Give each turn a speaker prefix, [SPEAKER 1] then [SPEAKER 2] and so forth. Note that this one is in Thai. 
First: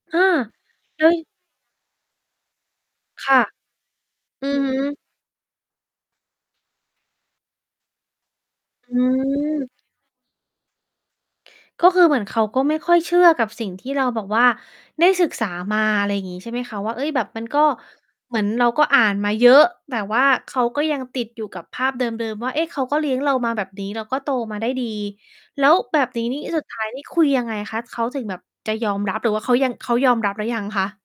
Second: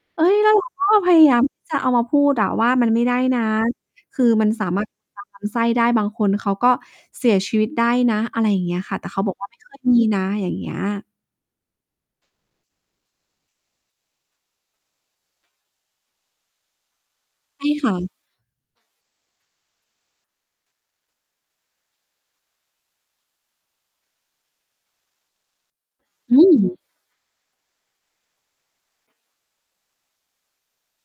[SPEAKER 1] อ
[SPEAKER 2] เ
[SPEAKER 1] า
[SPEAKER 2] ฮ้ย แล้วเราก็
[SPEAKER 1] เฮ่
[SPEAKER 2] พ
[SPEAKER 1] ย!
[SPEAKER 2] ยายามที่จะ เอามาพูดอะว่า "มันไม่ได้
[SPEAKER 1] ค่
[SPEAKER 2] น
[SPEAKER 1] ะ
[SPEAKER 2] ะ คือ
[SPEAKER 1] อ
[SPEAKER 2] มั
[SPEAKER 1] ื
[SPEAKER 2] น
[SPEAKER 1] อ
[SPEAKER 2] สา
[SPEAKER 1] ฮ
[SPEAKER 2] มารถ
[SPEAKER 1] ึ
[SPEAKER 2] กัดลำไส้ ได้ บางคนเขาก็เสียชีวิตได้นะ" อะไรอย่างเงี้ย
[SPEAKER 1] อ
[SPEAKER 2] ค่
[SPEAKER 1] ื
[SPEAKER 2] ะ แต่เขาบอกว่า "ไม่
[SPEAKER 1] ม
[SPEAKER 2] ค่อยมีนะ" อย่างเงี้ย
[SPEAKER 1] ก็คือเหมือนเขาก็ไม่ค่อยเชื่อกับสิ่งที่เราแบบว่าได้ศึกษามา อะไรอย่างงี้ ใช่ไหมคะ ว่า เฮ่ย! แบบมันก็
[SPEAKER 2] ใช่ค่ะ
[SPEAKER 1] เหมือนเราก็อ่านมาเยอะ แต่ว่าเขาก็ยังติดอยู่กับภาพเดิม ๆ ว่า "เอ๊ะ เขาก็เลี้ยงเรามาแบบนี้ เราก็โตมาได้ดี" แล้วแบบนี้
[SPEAKER 2] อื
[SPEAKER 1] นี่ สุดท
[SPEAKER 2] ม
[SPEAKER 1] ้าย นี่คุยยังไงคะ? เขาถึงแบบจะยอมรับหรือว่าเขายัง เขายอมรับหรือยังคะ?